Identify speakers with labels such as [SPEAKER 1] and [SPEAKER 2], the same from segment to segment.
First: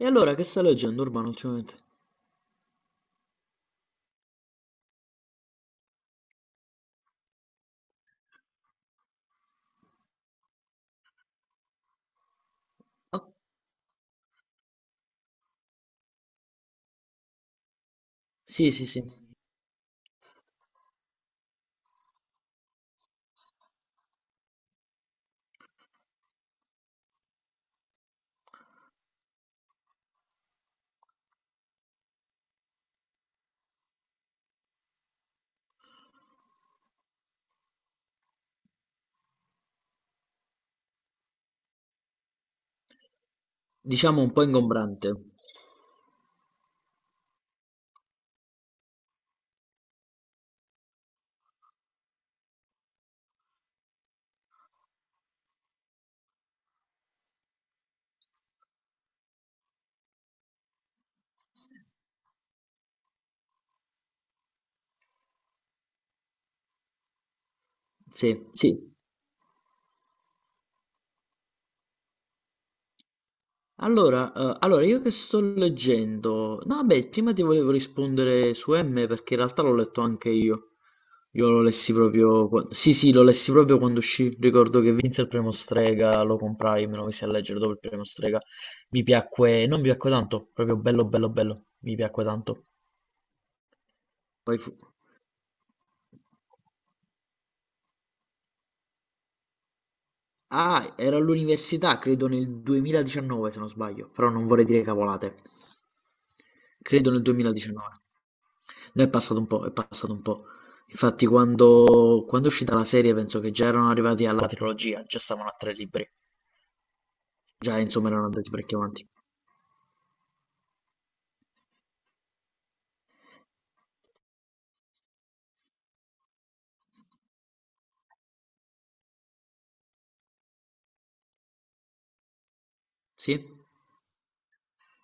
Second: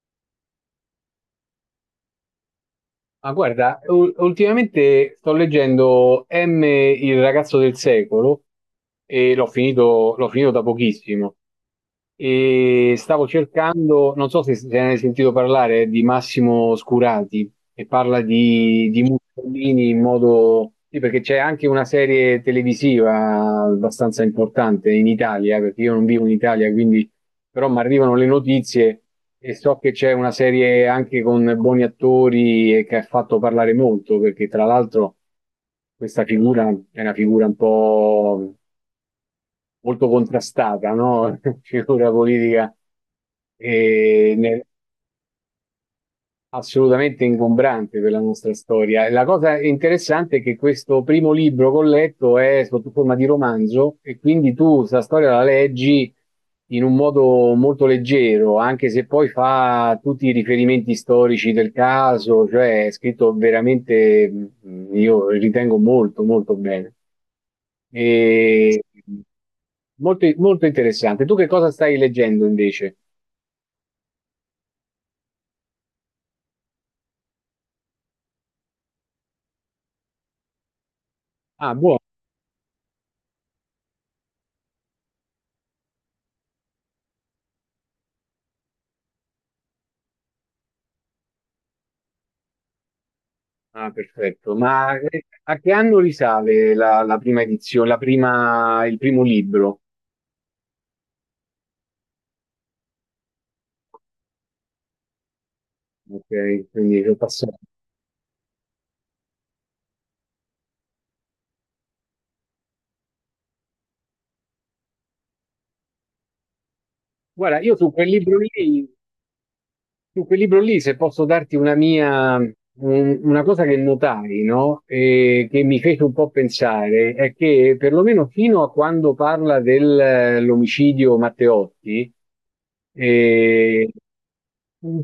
[SPEAKER 1] E allora che stai leggendo, Urbano, ultimamente?
[SPEAKER 2] Ma guarda, ultimamente sto leggendo M, il ragazzo del secolo, e l'ho finito da pochissimo. E stavo
[SPEAKER 1] Oh,
[SPEAKER 2] cercando, non so se, se ne hai sentito parlare, di Massimo Scurati, e parla
[SPEAKER 1] sì, sì,
[SPEAKER 2] di
[SPEAKER 1] sì,
[SPEAKER 2] Mussolini in modo... Sì, perché c'è anche una serie televisiva abbastanza importante in Italia, perché io non vivo in Italia, quindi però mi arrivano le notizie e so che c'è una serie anche con buoni attori e che ha fatto parlare molto, perché tra l'altro questa figura è una figura un po' molto contrastata, no? Figura politica.
[SPEAKER 1] diciamo un
[SPEAKER 2] E
[SPEAKER 1] po'
[SPEAKER 2] ne-
[SPEAKER 1] ingombrante.
[SPEAKER 2] Assolutamente ingombrante per la nostra storia. La cosa interessante è che questo primo libro che ho letto è sotto forma di romanzo e quindi tu questa storia la leggi in un modo molto leggero, anche se poi fa tutti i riferimenti storici del caso, cioè è scritto veramente, io ritengo molto, molto bene.
[SPEAKER 1] Sì, sì.
[SPEAKER 2] E molto, molto interessante. Tu che cosa stai leggendo invece?
[SPEAKER 1] Allora, allora, io che sto leggendo... No, vabbè, prima ti volevo rispondere su M perché in realtà l'ho letto anche io. Io lo
[SPEAKER 2] Ah,
[SPEAKER 1] lessi
[SPEAKER 2] buono.
[SPEAKER 1] proprio... Sì, sì, lo lessi proprio quando uscì. Ricordo che vinse il premio Strega, lo comprai, me lo messi a leggere dopo il premio Strega. Mi piacque... Non mi piacque tanto, proprio bello, bello, bello. Mi piacque tanto.
[SPEAKER 2] Ah, perfetto.
[SPEAKER 1] Poi fu...
[SPEAKER 2] Ma a che anno risale la prima edizione, il primo libro?
[SPEAKER 1] Ah, ero all'università, credo nel 2019 se non sbaglio, però non vorrei dire cavolate.
[SPEAKER 2] Ok, quindi
[SPEAKER 1] Credo
[SPEAKER 2] è
[SPEAKER 1] nel
[SPEAKER 2] passato.
[SPEAKER 1] 2019. No, è passato un po', è passato un po'. Infatti quando è uscita la serie penso che già erano arrivati alla trilogia, già stavano a tre libri.
[SPEAKER 2] Guarda, io
[SPEAKER 1] Già
[SPEAKER 2] su quel
[SPEAKER 1] insomma erano
[SPEAKER 2] libro
[SPEAKER 1] andati parecchio
[SPEAKER 2] lì.
[SPEAKER 1] avanti.
[SPEAKER 2] Su quel libro lì, se posso darti una mia, una cosa che notai, no? E che mi fece un po' pensare, è che perlomeno fino a quando parla dell'omicidio Matteotti,
[SPEAKER 1] Sì?
[SPEAKER 2] eh,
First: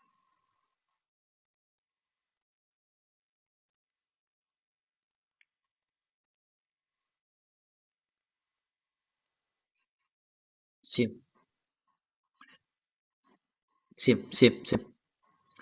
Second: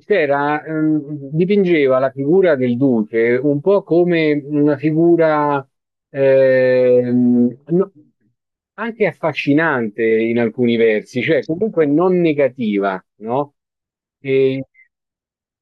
[SPEAKER 2] c'era, dipingeva la figura del duce un po' come una figura ehm, no- anche affascinante in alcuni
[SPEAKER 1] Sì,
[SPEAKER 2] versi, cioè comunque non negativa, no?
[SPEAKER 1] sì, sì,
[SPEAKER 2] E
[SPEAKER 1] sì,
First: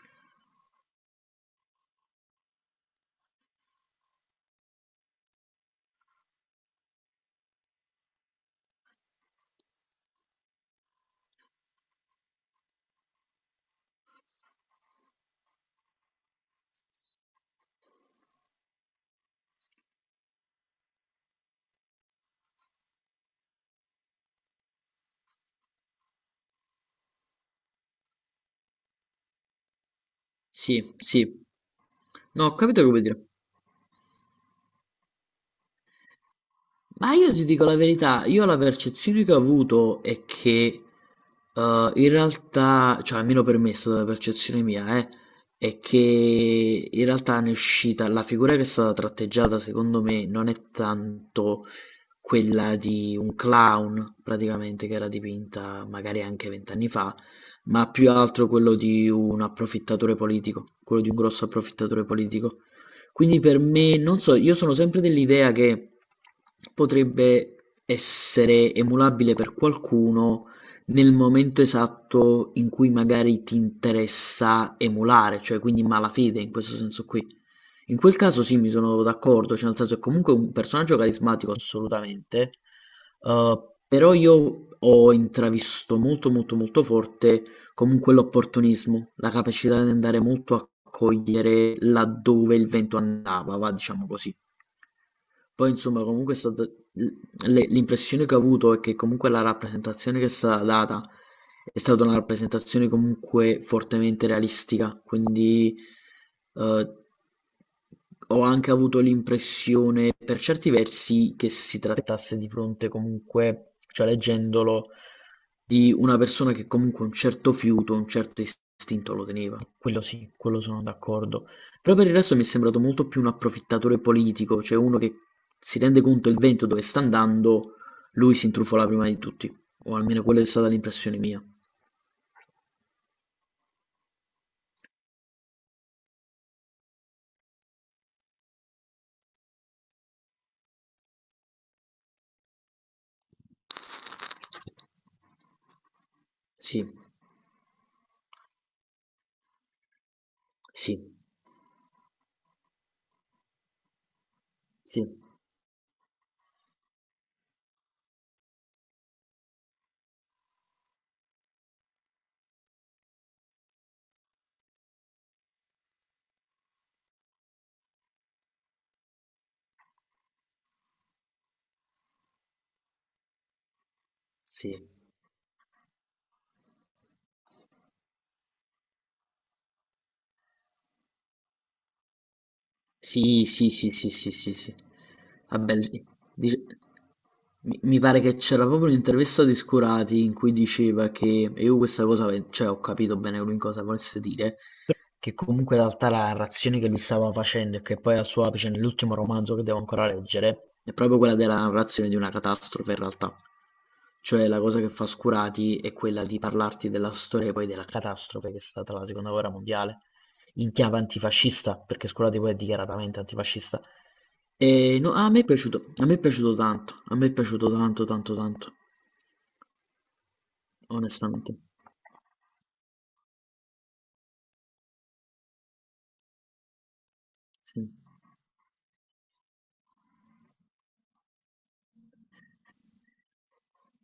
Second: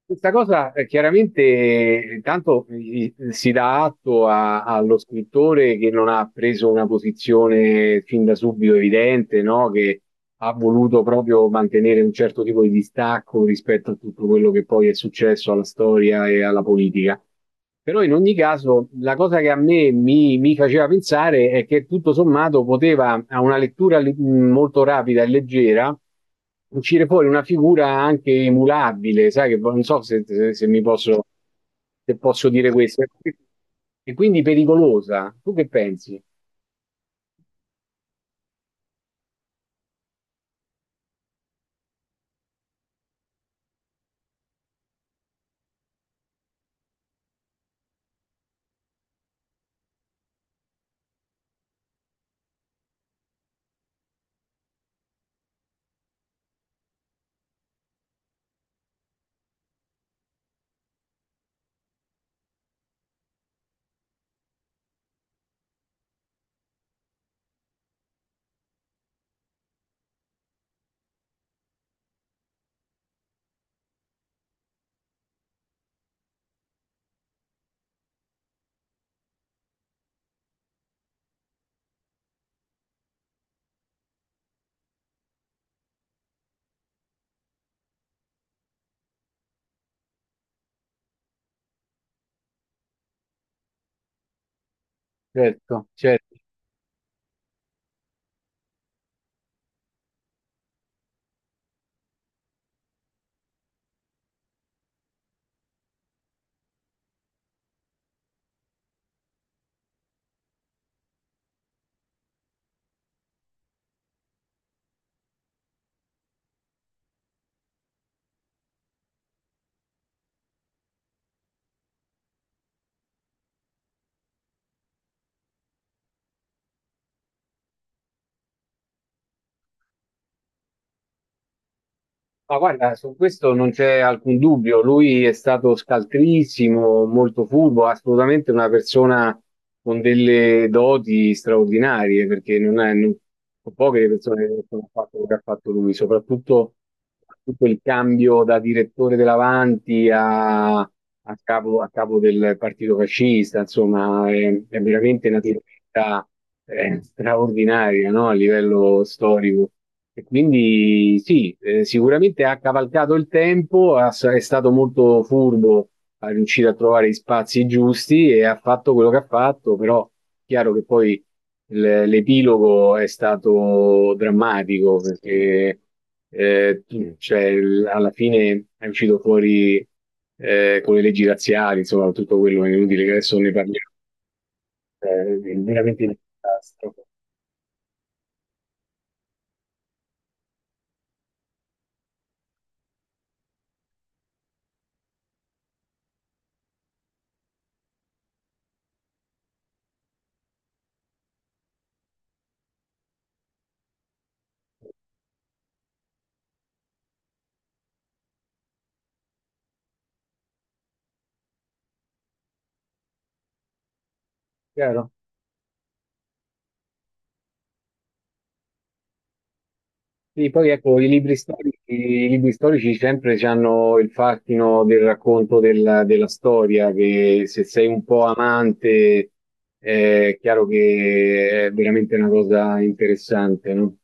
[SPEAKER 2] questa cosa chiaramente tanto si dà atto allo scrittore che non ha preso una posizione fin da subito evidente, no? Che ha voluto proprio mantenere un certo tipo di distacco rispetto a tutto quello che poi è successo alla storia e alla politica. Però in ogni caso la cosa che a me mi faceva pensare è che tutto sommato poteva, a una lettura molto rapida e leggera, uscire fuori una figura anche emulabile, sai che non so se, se mi
[SPEAKER 1] sì,
[SPEAKER 2] posso,
[SPEAKER 1] sì.
[SPEAKER 2] se
[SPEAKER 1] No,
[SPEAKER 2] posso
[SPEAKER 1] ho
[SPEAKER 2] dire
[SPEAKER 1] capito che vuoi
[SPEAKER 2] questo,
[SPEAKER 1] dire.
[SPEAKER 2] e quindi pericolosa. Tu che pensi?
[SPEAKER 1] Ma io ti dico la verità, io la percezione che ho avuto è che in realtà, cioè almeno per me è stata la percezione mia, è che in realtà ne è uscita, la figura che è stata tratteggiata secondo me non è tanto quella di un clown praticamente, che era dipinta magari anche vent'anni fa, ma più altro quello di un approfittatore politico, quello di un grosso approfittatore politico. Quindi per me, non so, io sono sempre dell'idea che potrebbe essere emulabile per qualcuno nel momento esatto in cui magari ti interessa emulare, cioè quindi malafede in questo senso qui. In quel caso sì, mi sono d'accordo, cioè nel senso è comunque un personaggio carismatico assolutamente, eh, però io ho intravisto molto molto molto forte comunque l'opportunismo, la capacità di andare molto a cogliere laddove il vento andava, va diciamo così. Poi
[SPEAKER 2] Certo,
[SPEAKER 1] insomma comunque
[SPEAKER 2] certo.
[SPEAKER 1] è stata l- le- l'impressione che ho avuto è che comunque la rappresentazione che è stata data è stata una rappresentazione comunque fortemente realistica, quindi eh, ho anche avuto l'impressione per certi versi che si trattasse di fronte comunque, cioè leggendolo, di una persona che comunque un certo fiuto, un certo istinto lo teneva. Quello sì, quello sono d'accordo. Però per il resto mi è sembrato molto più un approfittatore politico, cioè uno che si rende conto il vento dove sta andando, lui si intrufola prima di tutti, o almeno quella è stata l'impressione mia.
[SPEAKER 2] Ma guarda, su questo non c'è alcun dubbio, lui è stato scaltrissimo, molto furbo, assolutamente una persona con delle doti straordinarie, perché non è, non- sono poche le persone che hanno fatto quello che ha fatto lui, soprattutto
[SPEAKER 1] Sì,
[SPEAKER 2] tutto il cambio da direttore dell'Avanti
[SPEAKER 1] sì,
[SPEAKER 2] a capo del partito fascista, insomma, è
[SPEAKER 1] sì,
[SPEAKER 2] veramente una. Sì, tremenda, straordinaria, no? A livello storico. E quindi sì, sicuramente ha cavalcato il tempo, è stato molto furbo, ha riuscito a trovare gli spazi giusti e ha fatto quello che ha fatto, però è chiaro che poi l'epilogo è stato
[SPEAKER 1] sì,
[SPEAKER 2] drammatico perché cioè, alla fine è uscito fuori, con le leggi razziali, insomma, tutto quello è inutile che adesso
[SPEAKER 1] sì,
[SPEAKER 2] ne
[SPEAKER 1] sì,
[SPEAKER 2] parliamo,
[SPEAKER 1] sì, sì, sì, sì, sì.
[SPEAKER 2] è
[SPEAKER 1] Vabbè,
[SPEAKER 2] veramente
[SPEAKER 1] lì-
[SPEAKER 2] un
[SPEAKER 1] dice-
[SPEAKER 2] disastro.
[SPEAKER 1] mi pare che c'era proprio un'intervista di Scorati in cui diceva che, e io questa cosa, cioè ho capito bene lui in cosa volesse dire, che comunque in realtà la narrazione che lui stava facendo e che poi è al suo apice nell'ultimo romanzo che devo ancora leggere, è proprio quella della narrazione di una catastrofe in realtà. Cioè la cosa che fa Scurati è quella di parlarti della storia e poi della catastrofe che è stata la seconda guerra mondiale, in chiave antifascista, perché Scurati poi è dichiaratamente antifascista. E
[SPEAKER 2] Chiaro.
[SPEAKER 1] no, a me è piaciuto, a me è piaciuto tanto, a me è piaciuto tanto, tanto, tanto,
[SPEAKER 2] Sì, poi ecco,
[SPEAKER 1] onestamente.
[SPEAKER 2] i libri storici sempre hanno il fascino del racconto della storia, che se sei
[SPEAKER 1] Sì.
[SPEAKER 2] un po' amante è chiaro che è veramente una cosa interessante, no?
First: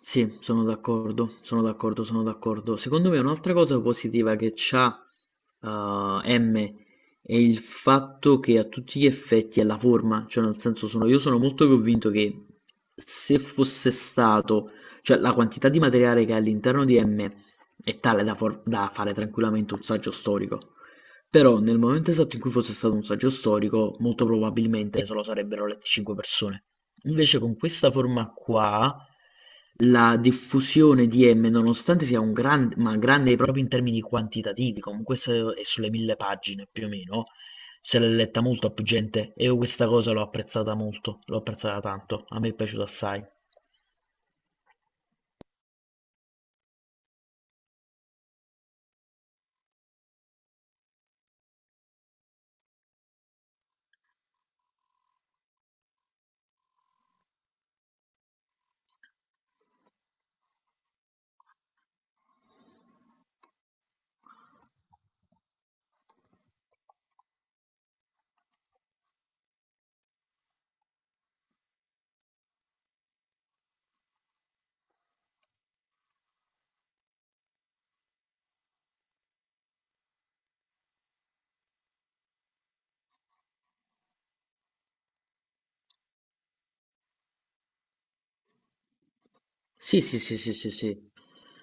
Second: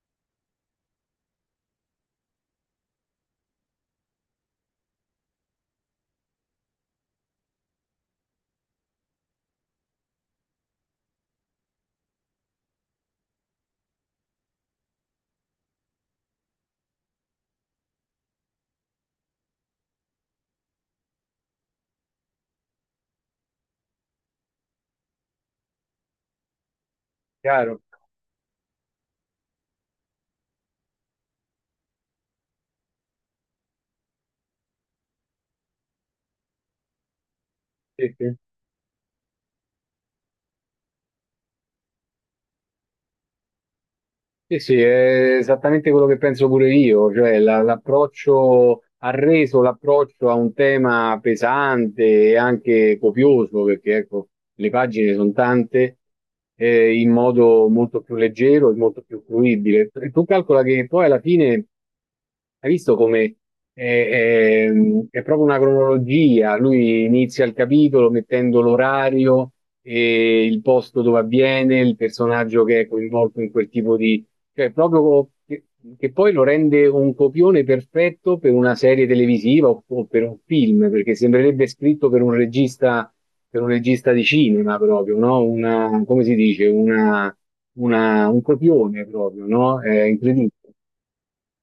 [SPEAKER 1] Sì, sono d'accordo, sono d'accordo, sono d'accordo. Secondo me un'altra cosa positiva che c'ha M è il fatto che a tutti gli effetti è la forma, cioè nel senso sono, io sono molto convinto che se fosse stato, cioè la quantità di materiale che è all'interno di M è tale da, da fare tranquillamente un saggio storico. Però nel momento esatto in cui fosse stato un saggio storico, molto probabilmente se lo sarebbero lette 5 persone. Invece con
[SPEAKER 2] Chiaro?
[SPEAKER 1] questa forma qua, la diffusione di M, nonostante sia un grande, ma grande proprio in termini quantitativi, comunque è sulle 1000 pagine più o meno, se l'è
[SPEAKER 2] Sì, sì.
[SPEAKER 1] letta molto a più gente e io questa cosa l'ho apprezzata molto, l'ho apprezzata tanto, a me è piaciuta assai.
[SPEAKER 2] Sì, sì, è esattamente quello che penso pure io, cioè l'approccio ha reso l'approccio a un tema pesante e anche copioso, perché ecco, le pagine sono tante, in modo molto più leggero e molto più fruibile. Tu calcola che poi alla fine hai visto come è, è- è proprio una cronologia, lui inizia il capitolo mettendo l'orario e il posto dove avviene, il personaggio che è coinvolto in quel tipo, cioè, proprio che poi lo rende un copione perfetto per una serie televisiva o per un film, perché sembrerebbe scritto per un regista di cinema proprio, no? Una, come si dice? Una, un copione proprio, no?
[SPEAKER 1] Sì,
[SPEAKER 2] È
[SPEAKER 1] sì, sì,
[SPEAKER 2] incredibile.
[SPEAKER 1] sì, sì, sì.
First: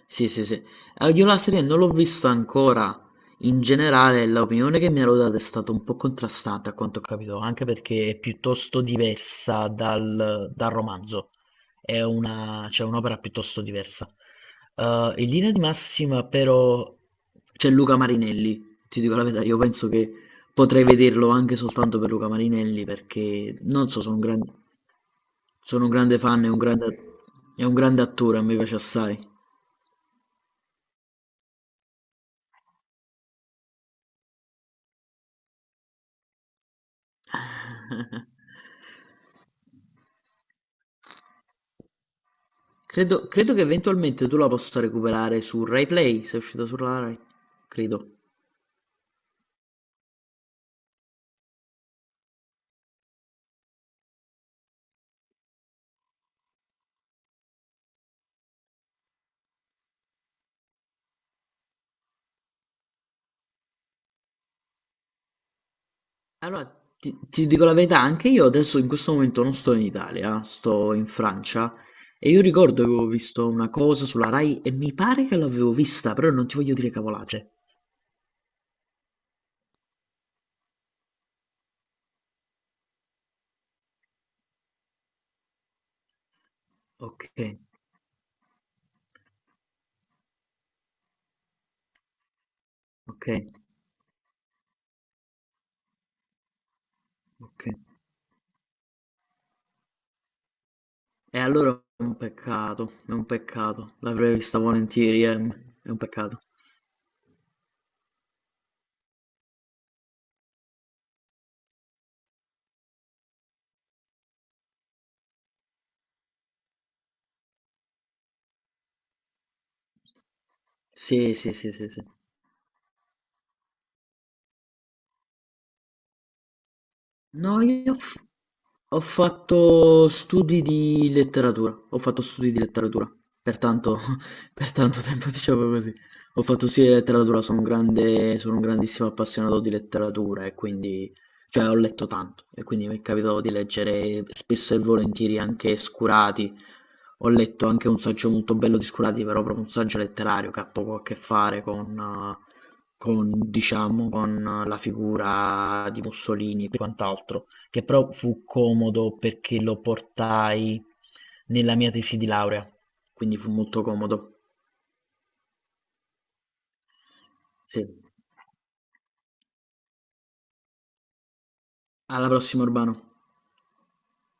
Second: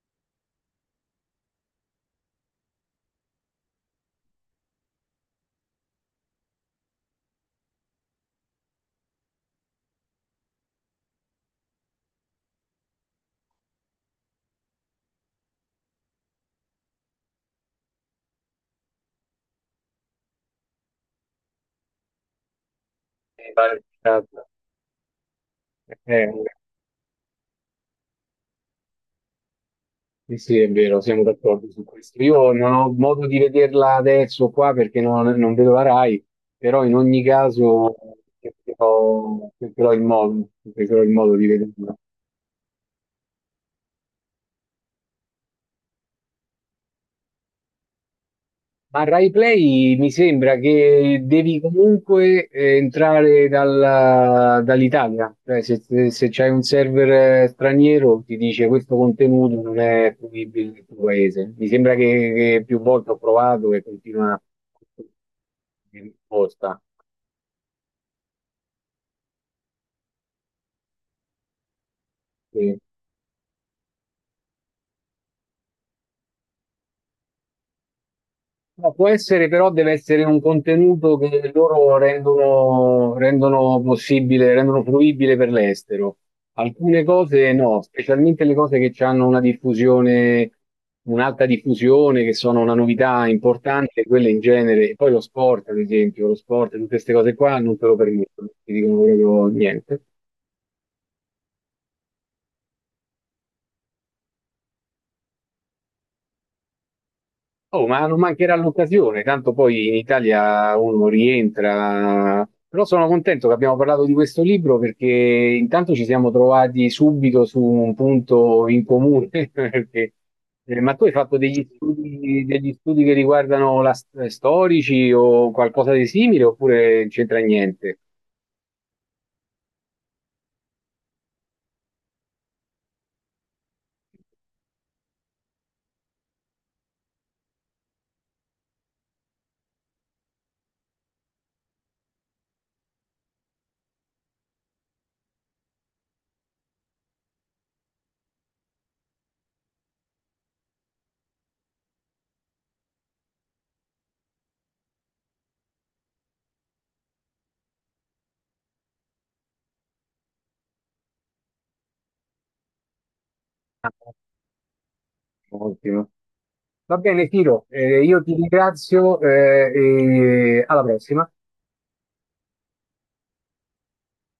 [SPEAKER 1] Sì, sì, sì. Io la serie non l'ho vista ancora. In generale, l'opinione che mi hanno dato è stata un po' contrastante, a quanto ho capito, anche perché è piuttosto diversa dal romanzo. È una, cioè, un'opera piuttosto diversa. In linea di massima, però, c'è Luca Marinelli. Ti dico la verità, io penso che potrei vederlo anche soltanto per Luca Marinelli, perché non so, sono un grande. Sono un grande
[SPEAKER 2] Eh,
[SPEAKER 1] fan, è un grande attore, a me piace assai.
[SPEAKER 2] Sì, sì, è vero, siamo d'accordo su questo. Io non ho modo di vederla adesso qua perché non vedo la Rai, però in ogni caso cercherò, cercherò il modo di vederla.
[SPEAKER 1] Credo, credo che eventualmente tu la possa recuperare su Rai Play, se è uscita sulla Rai, credo.
[SPEAKER 2] Ma Rai Play mi sembra che devi comunque entrare dall'Italia, cioè se, se se c'hai un server straniero ti dice questo contenuto non è fruibile nel tuo paese. Mi sembra che più volte ho provato e continua di
[SPEAKER 1] Allora,
[SPEAKER 2] risposta.
[SPEAKER 1] ti dico la verità, anche io adesso in questo momento non sto in Italia, sto in Francia e io
[SPEAKER 2] Sì.
[SPEAKER 1] ricordo che avevo visto una cosa sulla Rai e mi pare che l'avevo vista, però non ti voglio dire cavolate.
[SPEAKER 2] No, può essere, però deve essere un contenuto che loro rendono, rendono possibile, rendono fruibile per l'estero. Alcune
[SPEAKER 1] Ok,
[SPEAKER 2] cose no, specialmente le cose che hanno una diffusione, un'alta diffusione, che sono una novità
[SPEAKER 1] ok,
[SPEAKER 2] importante, quelle in genere, e poi lo sport, ad esempio, lo sport, tutte queste cose qua
[SPEAKER 1] ok.
[SPEAKER 2] non te lo permettono, ti dicono proprio niente.
[SPEAKER 1] E allora è un peccato, è un peccato. L'avrei vista volentieri, è un peccato.
[SPEAKER 2] Oh, ma non mancherà l'occasione, tanto poi in Italia uno rientra. Però sono contento che abbiamo parlato di questo libro perché intanto ci siamo trovati subito su un punto in comune. perché- ma tu hai
[SPEAKER 1] Sì,
[SPEAKER 2] fatto
[SPEAKER 1] sì, sì, sì, sì.
[SPEAKER 2] degli studi che riguardano la, storici o qualcosa di simile oppure non c'entra
[SPEAKER 1] No,
[SPEAKER 2] niente?
[SPEAKER 1] ho fatto studi di letteratura, ho fatto studi di letteratura, per tanto, per tanto tempo diciamo così. Ho fatto studi di letteratura, sono un grande, sono un grandissimo appassionato di letteratura e quindi, cioè ho letto tanto e quindi mi è capitato di leggere spesso e volentieri anche Scurati. Ho letto anche un saggio molto bello di Scurati, però proprio un saggio letterario che ha poco a che fare eh, con, diciamo, con la figura di Mussolini e quant'altro, che però fu comodo perché lo portai nella mia tesi di laurea, quindi fu molto
[SPEAKER 2] Ah,
[SPEAKER 1] comodo.
[SPEAKER 2] ottimo. Va bene, Tiro,
[SPEAKER 1] Sì.
[SPEAKER 2] io ti ringrazio, e alla prossima.
[SPEAKER 1] Alla prossima, Urbano.